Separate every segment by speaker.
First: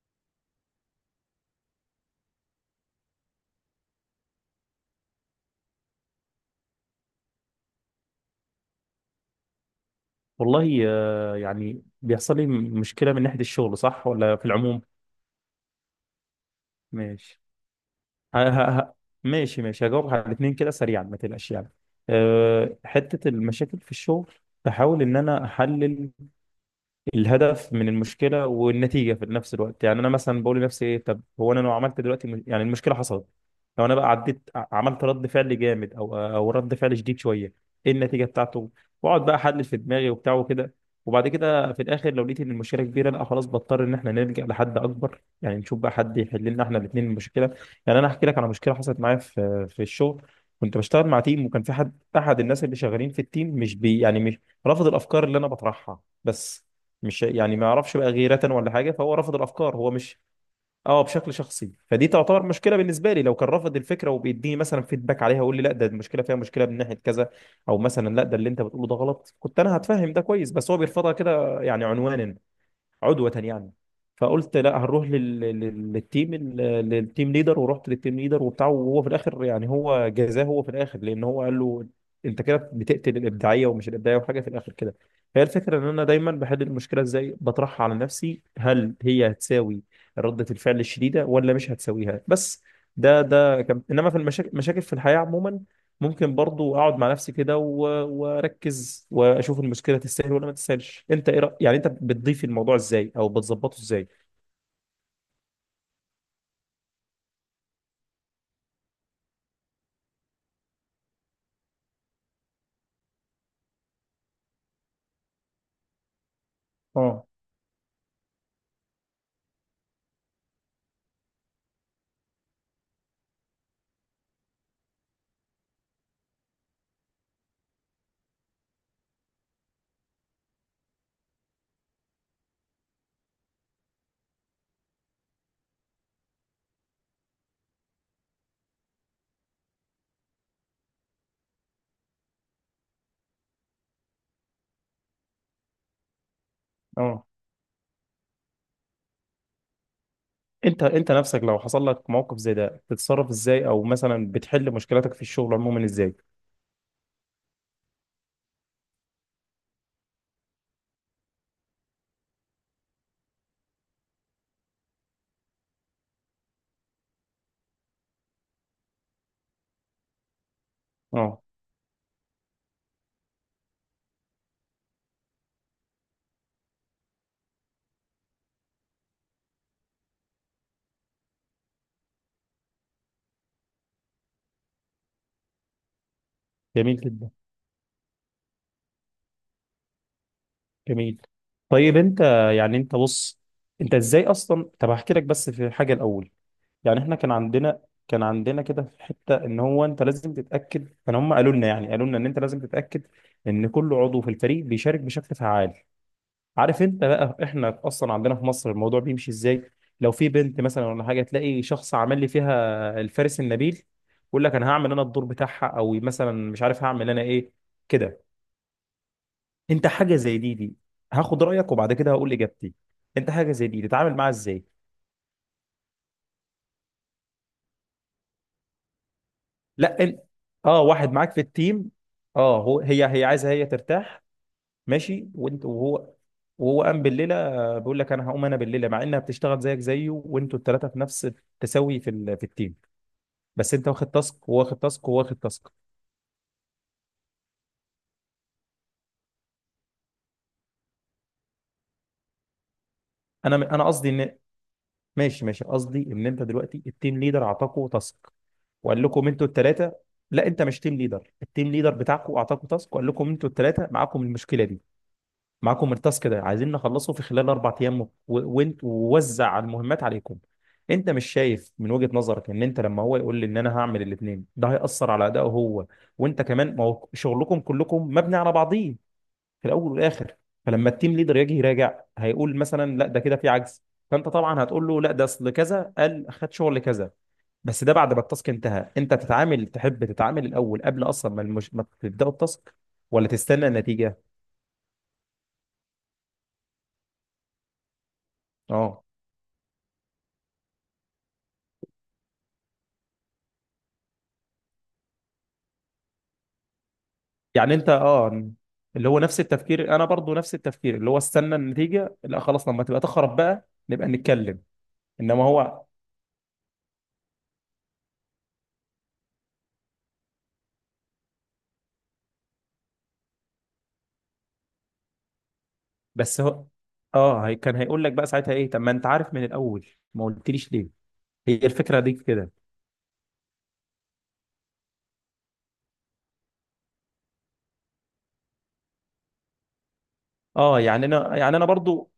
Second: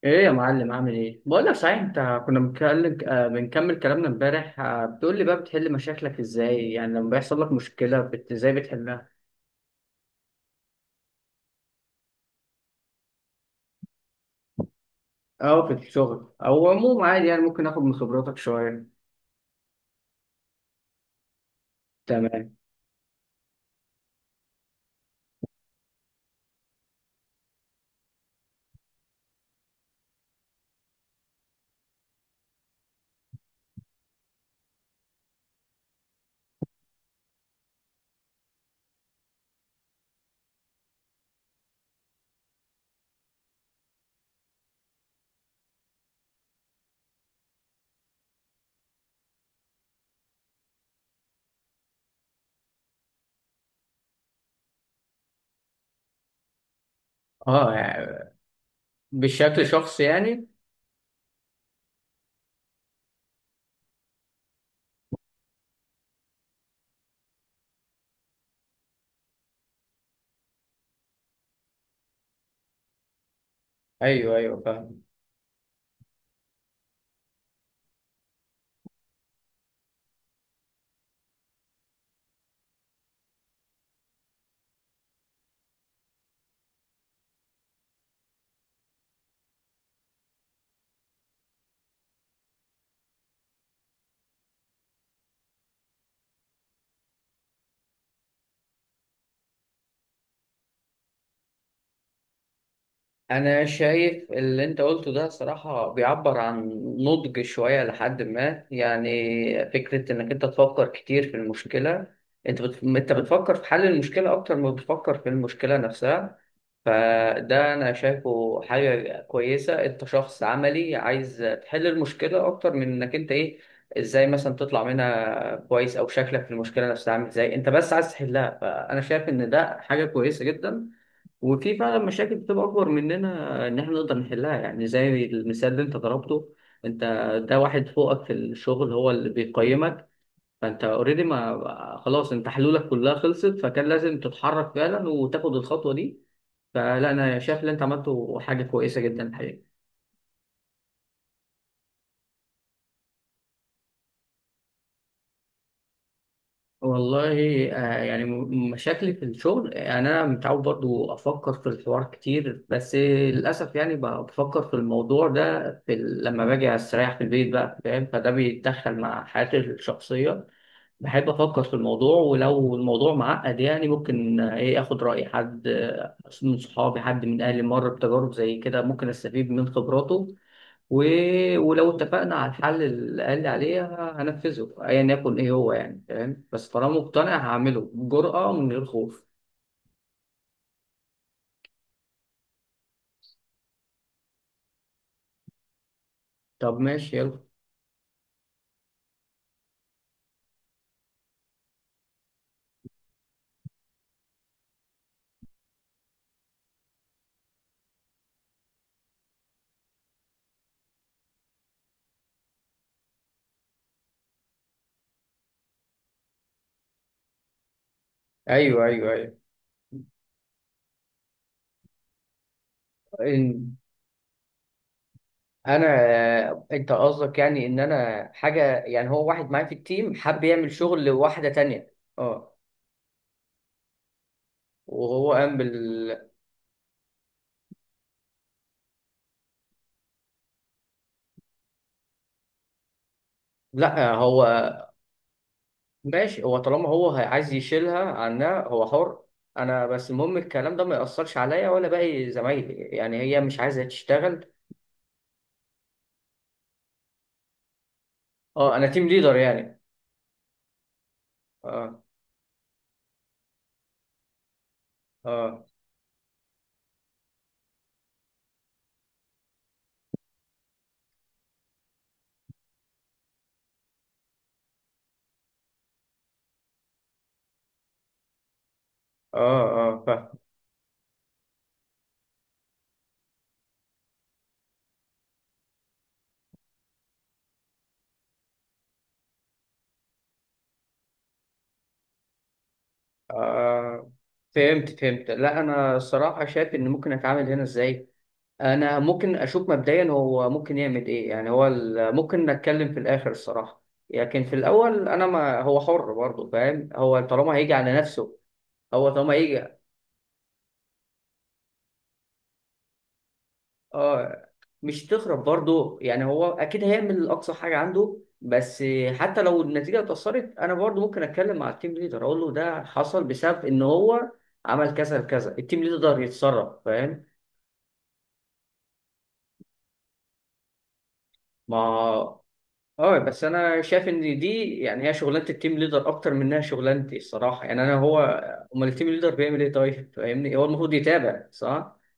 Speaker 1: ايه يا معلم، عامل ايه؟ بقول لك صحيح، انت كنا بنتكلم، بنكمل كلامنا امبارح، بتقول لي بقى بتحل مشاكلك ازاي؟ يعني لما بيحصل لك مشكله ازاي بتحلها؟
Speaker 2: والله يعني بيحصل لي مشكلة من ناحية الشغل، صح ولا في العموم؟
Speaker 1: او في الشغل او عموما عادي، يعني
Speaker 2: ماشي.
Speaker 1: ممكن اخد من خبراتك
Speaker 2: ه- ه-
Speaker 1: شويه.
Speaker 2: ه- ماشي ماشي، هجاوب على الاثنين كده سريعا ما تقلقش يعني.
Speaker 1: تمام.
Speaker 2: حتة المشاكل في الشغل، بحاول إن أنا أحلل الهدف من المشكله والنتيجه في نفس الوقت. يعني انا مثلا بقول لنفسي ايه، طب هو انا لو عملت دلوقتي يعني المشكله حصلت، لو انا بقى عديت عملت رد فعل جامد او رد فعل شديد شويه، ايه النتيجه بتاعته؟ واقعد بقى احلل في دماغي وبتاع وكده، وبعد كده في الاخر لو لقيت ان المشكله كبيره لا خلاص بضطر ان احنا نلجا لحد اكبر، يعني نشوف بقى حد يحل لنا احنا الاثنين المشكله. يعني انا هحكي لك على مشكله حصلت معايا في الشغل. كنت بشتغل مع تيم، وكان في حد احد الناس اللي شغالين في التيم مش بي، يعني مش رافض الافكار اللي انا بطرحها، بس مش يعني ما
Speaker 1: اه،
Speaker 2: يعرفش بقى،
Speaker 1: يعني
Speaker 2: غيرة ولا حاجة، فهو رفض
Speaker 1: بشكل
Speaker 2: الأفكار هو
Speaker 1: شخصي
Speaker 2: مش.
Speaker 1: يعني.
Speaker 2: اه، بشكل شخصي، فدي تعتبر مشكلة بالنسبة لي، لو كان رافض الفكرة وبيديني مثلا فيدباك عليها ويقول لي لا ده المشكلة فيها مشكلة من ناحية كذا، أو مثلا لا ده اللي أنت بتقوله ده غلط، كنت أنا هتفهم ده كويس، بس هو بيرفضها كده يعني عنوانا، عدوة يعني.
Speaker 1: ايوه، ايوه،
Speaker 2: فقلت لا
Speaker 1: فاهم.
Speaker 2: هنروح للتيم للتيم ليدر، ورحت للتيم ليدر وبتاع، وهو في الاخر يعني هو جزاه هو في الاخر، لان هو قال له انت كده بتقتل الابداعيه ومش الابداعيه وحاجه في الاخر كده. هي الفكره ان انا دايما بحل المشكله ازاي، بطرحها على نفسي هل هي هتساوي ردة الفعل الشديده ولا مش هتساويها. بس ده كان، انما في المشاكل، مشاكل في الحياه عموما، ممكن برضو اقعد مع نفسي كده واركز واشوف المشكله تستاهل ولا ما تستاهلش. انت ايه يعني انت بتضيف الموضوع ازاي او
Speaker 1: انا
Speaker 2: بتظبطه ازاي؟
Speaker 1: شايف اللي انت قلته ده صراحة بيعبر عن نضج شوية لحد ما، يعني فكرة انك انت تفكر كتير في المشكلة. انت بتفكر في حل المشكلة اكتر ما بتفكر في المشكلة نفسها.
Speaker 2: اه.
Speaker 1: فده انا شايفه حاجة كويسة، انت شخص عملي عايز تحل المشكلة اكتر من انك انت ايه، ازاي مثلا تطلع منها كويس، او شكلك في المشكلة نفسها عامل ازاي، انت بس عايز تحلها، فانا شايف ان ده حاجة كويسة جدا. وفي فعلا مشاكل بتبقى اكبر مننا ان احنا نقدر نحلها، يعني زي المثال اللي انت ضربته، انت ده واحد فوقك في الشغل هو اللي بيقيمك، فانت اوريدي ما خلاص انت حلولك كلها خلصت، فكان لازم تتحرك فعلا وتاخد الخطوة دي. فلا،
Speaker 2: اه،
Speaker 1: انا شايف اللي انت عملته حاجة كويسة جدا الحقيقة.
Speaker 2: انت نفسك لو حصل لك موقف زي ده بتتصرف ازاي، او مثلا بتحل مشكلتك في الشغل عموما ازاي؟
Speaker 1: والله، يعني مشاكلي في الشغل، يعني انا متعود برضو افكر في الحوار كتير، بس للاسف يعني بفكر في الموضوع ده في لما باجي استريح في البيت بقى، فاهم، فده بيتدخل مع حياتي الشخصيه. بحب
Speaker 2: اه،
Speaker 1: افكر في الموضوع، ولو الموضوع معقد يعني ممكن ايه اخد راي حد، من صحابي، حد من اهلي مر بتجارب زي كده ممكن استفيد من خبراته. و... ولو اتفقنا على الحل اللي قال لي عليه، هنفذه ايا يكن ايه هو يعني، فاهم، بس طالما
Speaker 2: جميل جدا،
Speaker 1: مقتنع هعمله بجرأة من غير خوف.
Speaker 2: جميل. طيب انت، يعني انت بص، انت ازاي اصلا، طب هحكي لك بس في حاجه الاول.
Speaker 1: طب
Speaker 2: يعني
Speaker 1: ماشي،
Speaker 2: احنا كان
Speaker 1: يلا.
Speaker 2: عندنا، كان عندنا كده في حته ان هو انت لازم تتاكد، كان هم قالوا لنا، يعني قالوا لنا ان انت لازم تتاكد ان كل عضو في الفريق بيشارك بشكل فعال. عارف انت بقى احنا اصلا عندنا في مصر الموضوع بيمشي ازاي، لو في بنت مثلا ولا حاجه تلاقي شخص عمل لي فيها الفارس النبيل، يقول لك انا هعمل انا الدور بتاعها، او مثلا مش عارف هعمل انا ايه كده.
Speaker 1: ايوه، ايوه، ايوه.
Speaker 2: انت حاجه زي دي، دي هاخد رايك وبعد كده هقول اجابتي، انت حاجه زي
Speaker 1: إن
Speaker 2: دي تتعامل معاها ازاي؟
Speaker 1: انا انت قصدك يعني ان انا حاجه، يعني هو واحد معايا في
Speaker 2: لا
Speaker 1: التيم
Speaker 2: انت،
Speaker 1: حب يعمل
Speaker 2: اه
Speaker 1: شغل
Speaker 2: واحد معاك في
Speaker 1: لواحده
Speaker 2: التيم،
Speaker 1: تانية، اه.
Speaker 2: اه هو هي عايزه هي ترتاح. ماشي،
Speaker 1: وهو قام
Speaker 2: وانت
Speaker 1: بال
Speaker 2: وهو، وهو قام بالليله، بيقول لك انا هقوم انا بالليله، مع انها بتشتغل زيك زيه، وانتوا الثلاثه في نفس التساوي في التيم، بس انت واخد
Speaker 1: لا، هو
Speaker 2: تاسك وهو واخد تاسك وهو واخد تاسك.
Speaker 1: ماشي، هو طالما هو عايز يشيلها عنها هو حر. انا بس المهم الكلام ده ما يأثرش عليا ولا باقي زمايلي، يعني هي
Speaker 2: انا
Speaker 1: مش عايزه
Speaker 2: انا قصدي ان،
Speaker 1: تشتغل.
Speaker 2: ماشي ماشي، قصدي ان انت دلوقتي التيم ليدر اعطاكوا تاسك،
Speaker 1: اه، انا
Speaker 2: وقال
Speaker 1: تيم
Speaker 2: لكم
Speaker 1: ليدر
Speaker 2: انتوا
Speaker 1: يعني.
Speaker 2: الثلاثه. لا انت مش تيم ليدر، التيم ليدر
Speaker 1: اه،
Speaker 2: بتاعكم اعطاكوا تاسك وقال لكم انتوا الثلاثه معاكم المشكله دي،
Speaker 1: اه،
Speaker 2: معاكم التاسك ده عايزين نخلصه في خلال اربع ايام، وانت ووزع المهمات عليكم. انت مش شايف من وجهة نظرك ان انت لما هو يقول لي ان انا هعمل الاثنين ده هيأثر على ادائه هو، وانت كمان، ما هو شغلكم كلكم مبني على بعضيه
Speaker 1: اه،
Speaker 2: في الاول
Speaker 1: اه،
Speaker 2: والاخر؟
Speaker 1: فاهم،
Speaker 2: فلما التيم ليدر يجي يراجع هيقول مثلا لا ده كده في عجز، فانت طبعا هتقول له لا ده اصل كذا قال خد شغل كذا، بس ده بعد ما التاسك انتهى. انت تتعامل، تحب تتعامل الاول قبل اصلا ما ما تبداوا التاسك، ولا تستنى
Speaker 1: آه،
Speaker 2: النتيجه؟
Speaker 1: فهمت، فهمت، لا انا الصراحه شايف ان ممكن اتعامل هنا ازاي. انا
Speaker 2: اه،
Speaker 1: ممكن اشوف مبدئيا هو ممكن يعمل ايه، يعني هو ممكن نتكلم في الاخر الصراحه. لكن في الاول، انا ما هو حر برضه، فاهم، هو طالما هيجي
Speaker 2: يعني انت
Speaker 1: على نفسه،
Speaker 2: اه،
Speaker 1: هو
Speaker 2: اللي هو
Speaker 1: طالما
Speaker 2: نفس
Speaker 1: هيجي.
Speaker 2: التفكير. انا برضو نفس التفكير، اللي هو استنى النتيجه لا خلاص، لما تبقى تخرب بقى نبقى
Speaker 1: اه،
Speaker 2: نتكلم.
Speaker 1: مش
Speaker 2: انما
Speaker 1: تخرب
Speaker 2: هو،
Speaker 1: برضه، يعني هو اكيد هيعمل اقصى حاجه عنده، بس حتى لو النتيجه اتاثرت، انا برضه ممكن اتكلم مع التيم ليدر، اقول له ده حصل بسبب ان هو عمل كذا كذا، التيم ليدر
Speaker 2: بس هو
Speaker 1: يتصرف، فاهم.
Speaker 2: اه، هي كان هيقول لك بقى ساعتها ايه، طب ما انت عارف من الاول، ما قلتليش ليه، هي الفكره دي
Speaker 1: ما
Speaker 2: كده.
Speaker 1: اه، بس انا شايف ان دي يعني هي شغلانه التيم ليدر اكتر منها شغلانتي الصراحه، يعني انا هو، امال التيم ليدر بيعمل ايه؟ طيب فاهمني، هو
Speaker 2: اه،
Speaker 1: المفروض
Speaker 2: يعني انا
Speaker 1: يتابع،
Speaker 2: يعني انا
Speaker 1: صح.
Speaker 2: برضو،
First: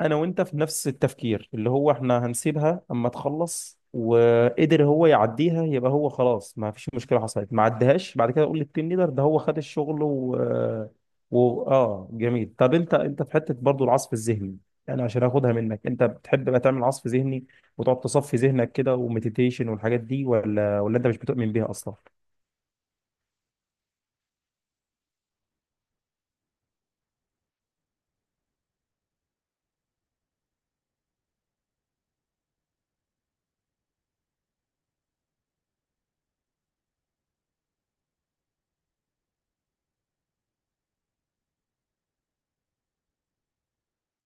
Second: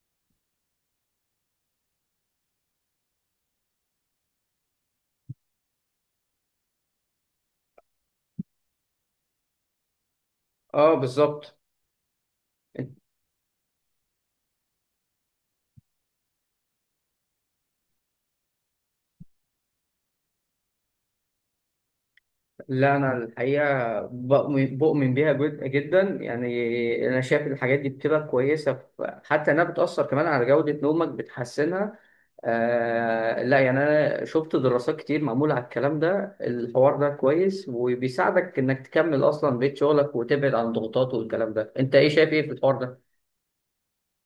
Speaker 2: انا وانت في نفس التفكير، اللي هو احنا هنسيبها اما تخلص، وقدر هو يعديها يبقى هو خلاص ما فيش مشكله حصلت، ما عدهاش بعد كده اقول للتيم ليدر ده هو خد الشغل و...
Speaker 1: اه، بالظبط.
Speaker 2: و... اه جميل. طب انت، انت في حته برضو العصف الذهني، يعني عشان اخدها منك، انت بتحب بقى تعمل عصف ذهني وتقعد تصفي ذهنك كده ومديتيشن والحاجات دي، ولا، ولا انت مش بتؤمن بيها اصلا؟
Speaker 1: لا، أنا الحقيقة بؤمن بيها جدا، يعني أنا شايف الحاجات دي بتبقى كويسة، حتى إنها بتأثر كمان على جودة نومك، بتحسنها. آه، لا يعني أنا شفت دراسات كتير معمولة على الكلام ده، الحوار ده كويس وبيساعدك إنك تكمل أصلا بيت شغلك وتبعد عن الضغوطات والكلام ده، أنت إيه شايف إيه في الحوار ده؟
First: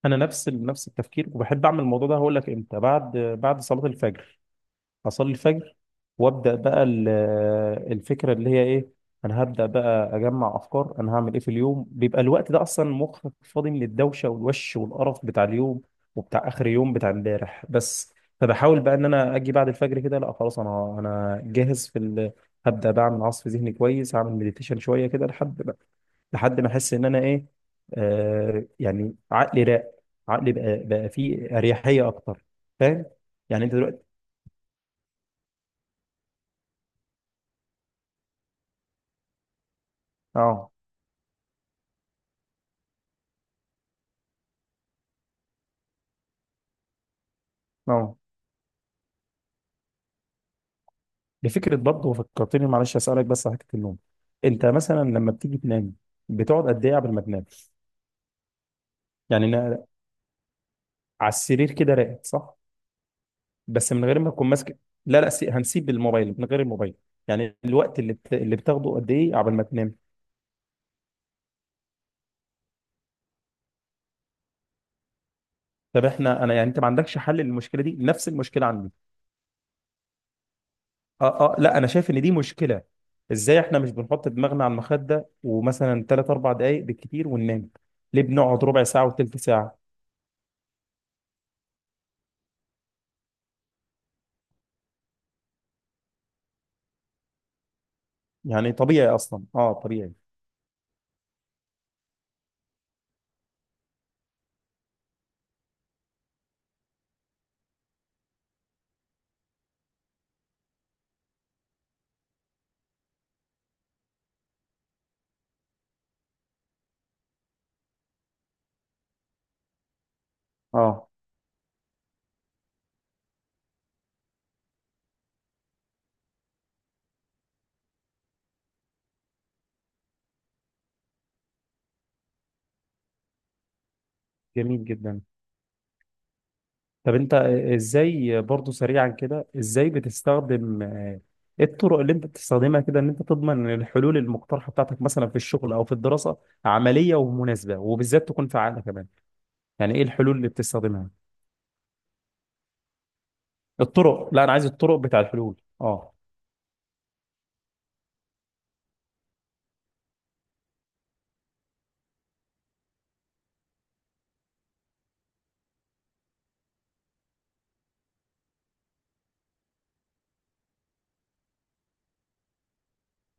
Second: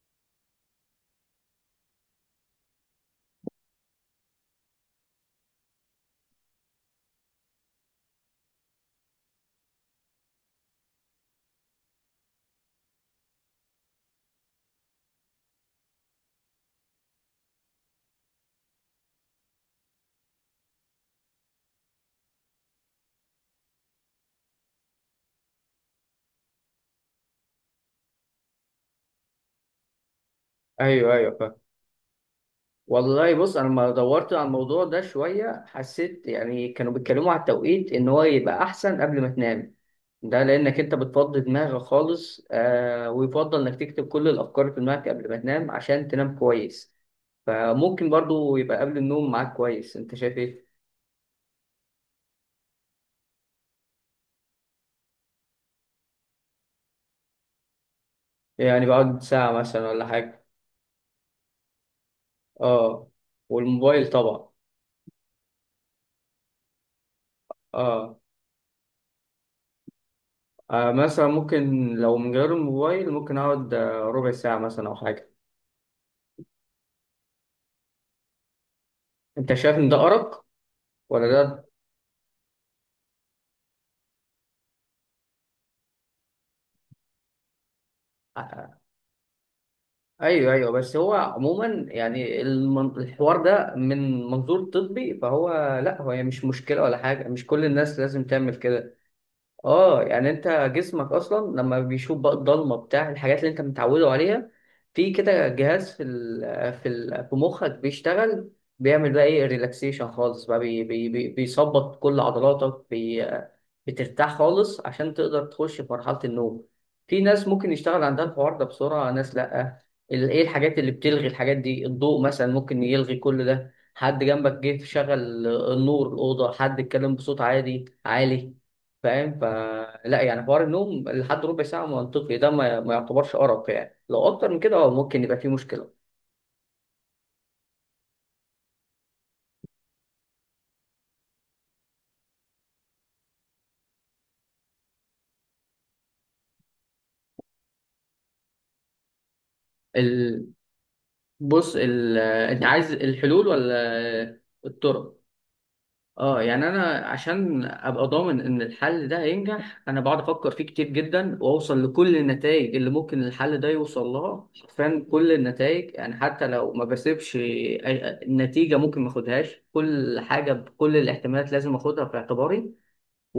Speaker 2: انا نفس نفس التفكير، وبحب اعمل الموضوع ده. هقول لك امتى، بعد صلاه الفجر، اصلي الفجر وابدا بقى الفكره اللي هي ايه، انا هبدا بقى اجمع افكار انا هعمل ايه في اليوم. بيبقى الوقت ده اصلا مخك فاضي من الدوشه والوش والقرف بتاع اليوم وبتاع اخر يوم بتاع امبارح. بس فبحاول بقى ان انا اجي بعد الفجر كده لا خلاص انا جاهز في ال... هبدا بقى اعمل عصف ذهني كويس، هعمل مديتيشن شويه كده، لحد ما احس ان انا ايه، آه، يعني عقلي راق، عقلي بقى
Speaker 1: ايوه، ايوه، فاهم.
Speaker 2: فيه اريحيه اكتر. فاهم.
Speaker 1: والله، بص،
Speaker 2: يعني
Speaker 1: انا
Speaker 2: انت
Speaker 1: لما
Speaker 2: دلوقتي
Speaker 1: دورت على الموضوع ده شويه حسيت، يعني كانوا بيتكلموا على التوقيت ان هو يبقى احسن قبل ما تنام. ده
Speaker 2: اه.
Speaker 1: لانك انت بتفضي دماغك خالص، ويفضل انك تكتب كل الافكار في دماغك قبل ما تنام عشان تنام كويس. فممكن
Speaker 2: اه
Speaker 1: برضو يبقى قبل النوم معاك كويس، انت شايف ايه؟
Speaker 2: بفكره برضه، فكرتني، معلش اسالك بس على حته النوم. انت مثلا لما بتيجي تنام، بتقعد قد ايه قبل ما تنام؟
Speaker 1: يعني بقعد
Speaker 2: يعني
Speaker 1: ساعة
Speaker 2: أنا
Speaker 1: مثلا ولا حاجة.
Speaker 2: على السرير كده راقد، صح؟
Speaker 1: اه،
Speaker 2: بس من
Speaker 1: والموبايل
Speaker 2: غير ما تكون
Speaker 1: طبعا.
Speaker 2: ماسك، لا هنسيب الموبايل، من غير الموبايل، يعني الوقت
Speaker 1: اه,
Speaker 2: اللي بتاخده قد ايه قبل ما تنام؟
Speaker 1: مثلا ممكن لو من غير الموبايل، ممكن اقعد ربع ساعة مثلا او حاجة.
Speaker 2: طب احنا، انا يعني انت ما عندكش حل للمشكله دي؟ نفس المشكله عندي.
Speaker 1: انت شايف ان ده ارق ولا
Speaker 2: اه
Speaker 1: ده؟
Speaker 2: لا، انا شايف ان دي مشكله. ازاي احنا مش بنحط دماغنا على المخده ومثلا 3 4 دقائق بالكتير وننام؟ ليه بنقعد ربع ساعه وثلث ساعه؟
Speaker 1: ايوه، ايوه، بس هو عموما يعني الحوار ده من منظور طبي فهو، لا هو يعني مش مشكله ولا حاجه، مش كل الناس لازم تعمل
Speaker 2: يعني
Speaker 1: كده.
Speaker 2: طبيعي اصلا، اه
Speaker 1: اه،
Speaker 2: طبيعي.
Speaker 1: يعني انت جسمك اصلا لما بيشوف بقى الضلمه بتاع الحاجات اللي انت متعوده عليها، في كده جهاز في مخك بيشتغل، بيعمل بقى ايه ريلاكسيشن خالص بقى، بي بي بي بيظبط كل عضلاتك، بترتاح خالص عشان تقدر تخش في مرحله النوم. في ناس ممكن يشتغل عندها الحوار ده بسرعه، ناس لا. ايه الحاجات اللي
Speaker 2: اه
Speaker 1: بتلغي الحاجات دي؟ الضوء مثلا ممكن يلغي كل ده، حد جنبك جه شغل، النور، الاوضه، حد اتكلم بصوت عادي عالي، فاهم. فلا يعني حوار النوم لحد ربع ساعة منطقي، ده ما يعتبرش أرق، يعني لو أكتر من كده
Speaker 2: جميل
Speaker 1: اه
Speaker 2: جدا.
Speaker 1: ممكن يبقى فيه مشكلة.
Speaker 2: طب انت ازاي برضو سريعا كده، ازاي بتستخدم ايه الطرق اللي انت بتستخدمها كده ان انت تضمن ان الحلول المقترحه بتاعتك مثلا في الشغل او في الدراسه عمليه ومناسبه وبالذات تكون فعاله كمان، يعني ايه الحلول
Speaker 1: ال...
Speaker 2: اللي بتستخدمها؟
Speaker 1: بص، أنت عايز الحلول
Speaker 2: الطرق،
Speaker 1: ولا
Speaker 2: لا انا عايز الطرق
Speaker 1: الطرق؟
Speaker 2: بتاع الحلول.
Speaker 1: اه، يعني أنا عشان أبقى ضامن إن الحل ده هينجح، أنا بقعد أفكر فيه كتير جدا، وأوصل لكل النتائج اللي ممكن الحل ده يوصل لها، حرفيا كل النتائج، يعني حتى لو ما بسيبش نتيجة ممكن ما أخدهاش، كل حاجة بكل الاحتمالات لازم أخدها في اعتباري،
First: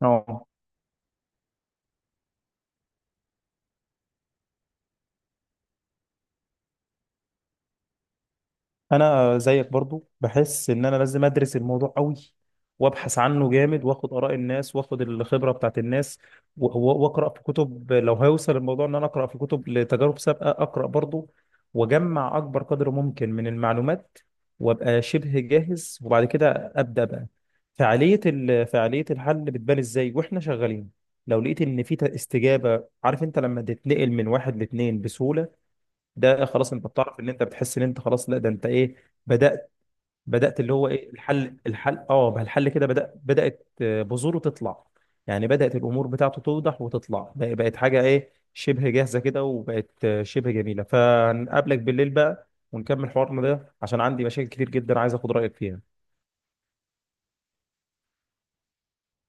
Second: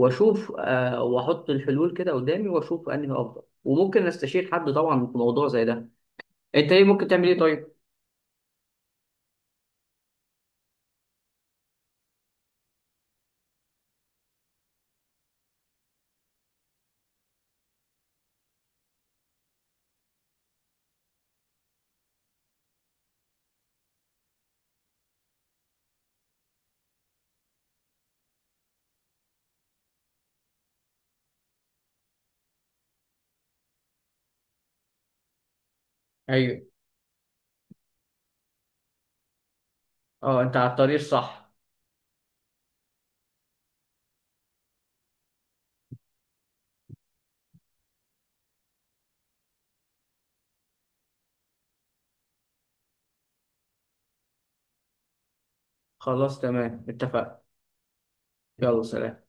Speaker 2: اه
Speaker 1: واحط الحلول كده قدامي واشوف انهي افضل، وممكن استشير حد طبعا في موضوع زي ده. انت ايه ممكن تعمل ايه طيب؟
Speaker 2: انا زيك برضو، بحس ان انا لازم ادرس الموضوع قوي وابحث عنه جامد، واخد اراء الناس واخد الخبره بتاعت الناس، واقرا في كتب، لو هيوصل الموضوع ان انا اقرا في كتب لتجارب سابقه اقرا برضو، واجمع اكبر قدر ممكن من المعلومات وابقى شبه جاهز، وبعد كده ابدا بقى. فعاليه فعاليه الحل بتبان ازاي واحنا شغالين، لو لقيت ان في استجابه، عارف انت لما تتنقل من واحد لاتنين بسهوله، ده
Speaker 1: ايوه،
Speaker 2: خلاص انت بتعرف ان انت بتحس ان انت خلاص، لا ده انت ايه، بدأت.
Speaker 1: اه، انت على
Speaker 2: اللي هو
Speaker 1: الطريق
Speaker 2: ايه،
Speaker 1: الصح.
Speaker 2: الحل، الحل اه، بقى الحل كده بدأ، بدأت بذوره تطلع، يعني بدأت الامور بتاعته توضح وتطلع، بقت حاجة ايه شبه جاهزة كده، وبقت شبه جميلة. فنقابلك بالليل بقى ونكمل حوارنا ده عشان عندي مشاكل كتير جدا عايز اخد رأيك فيها.
Speaker 1: خلاص تمام، اتفقنا. يلا سلام.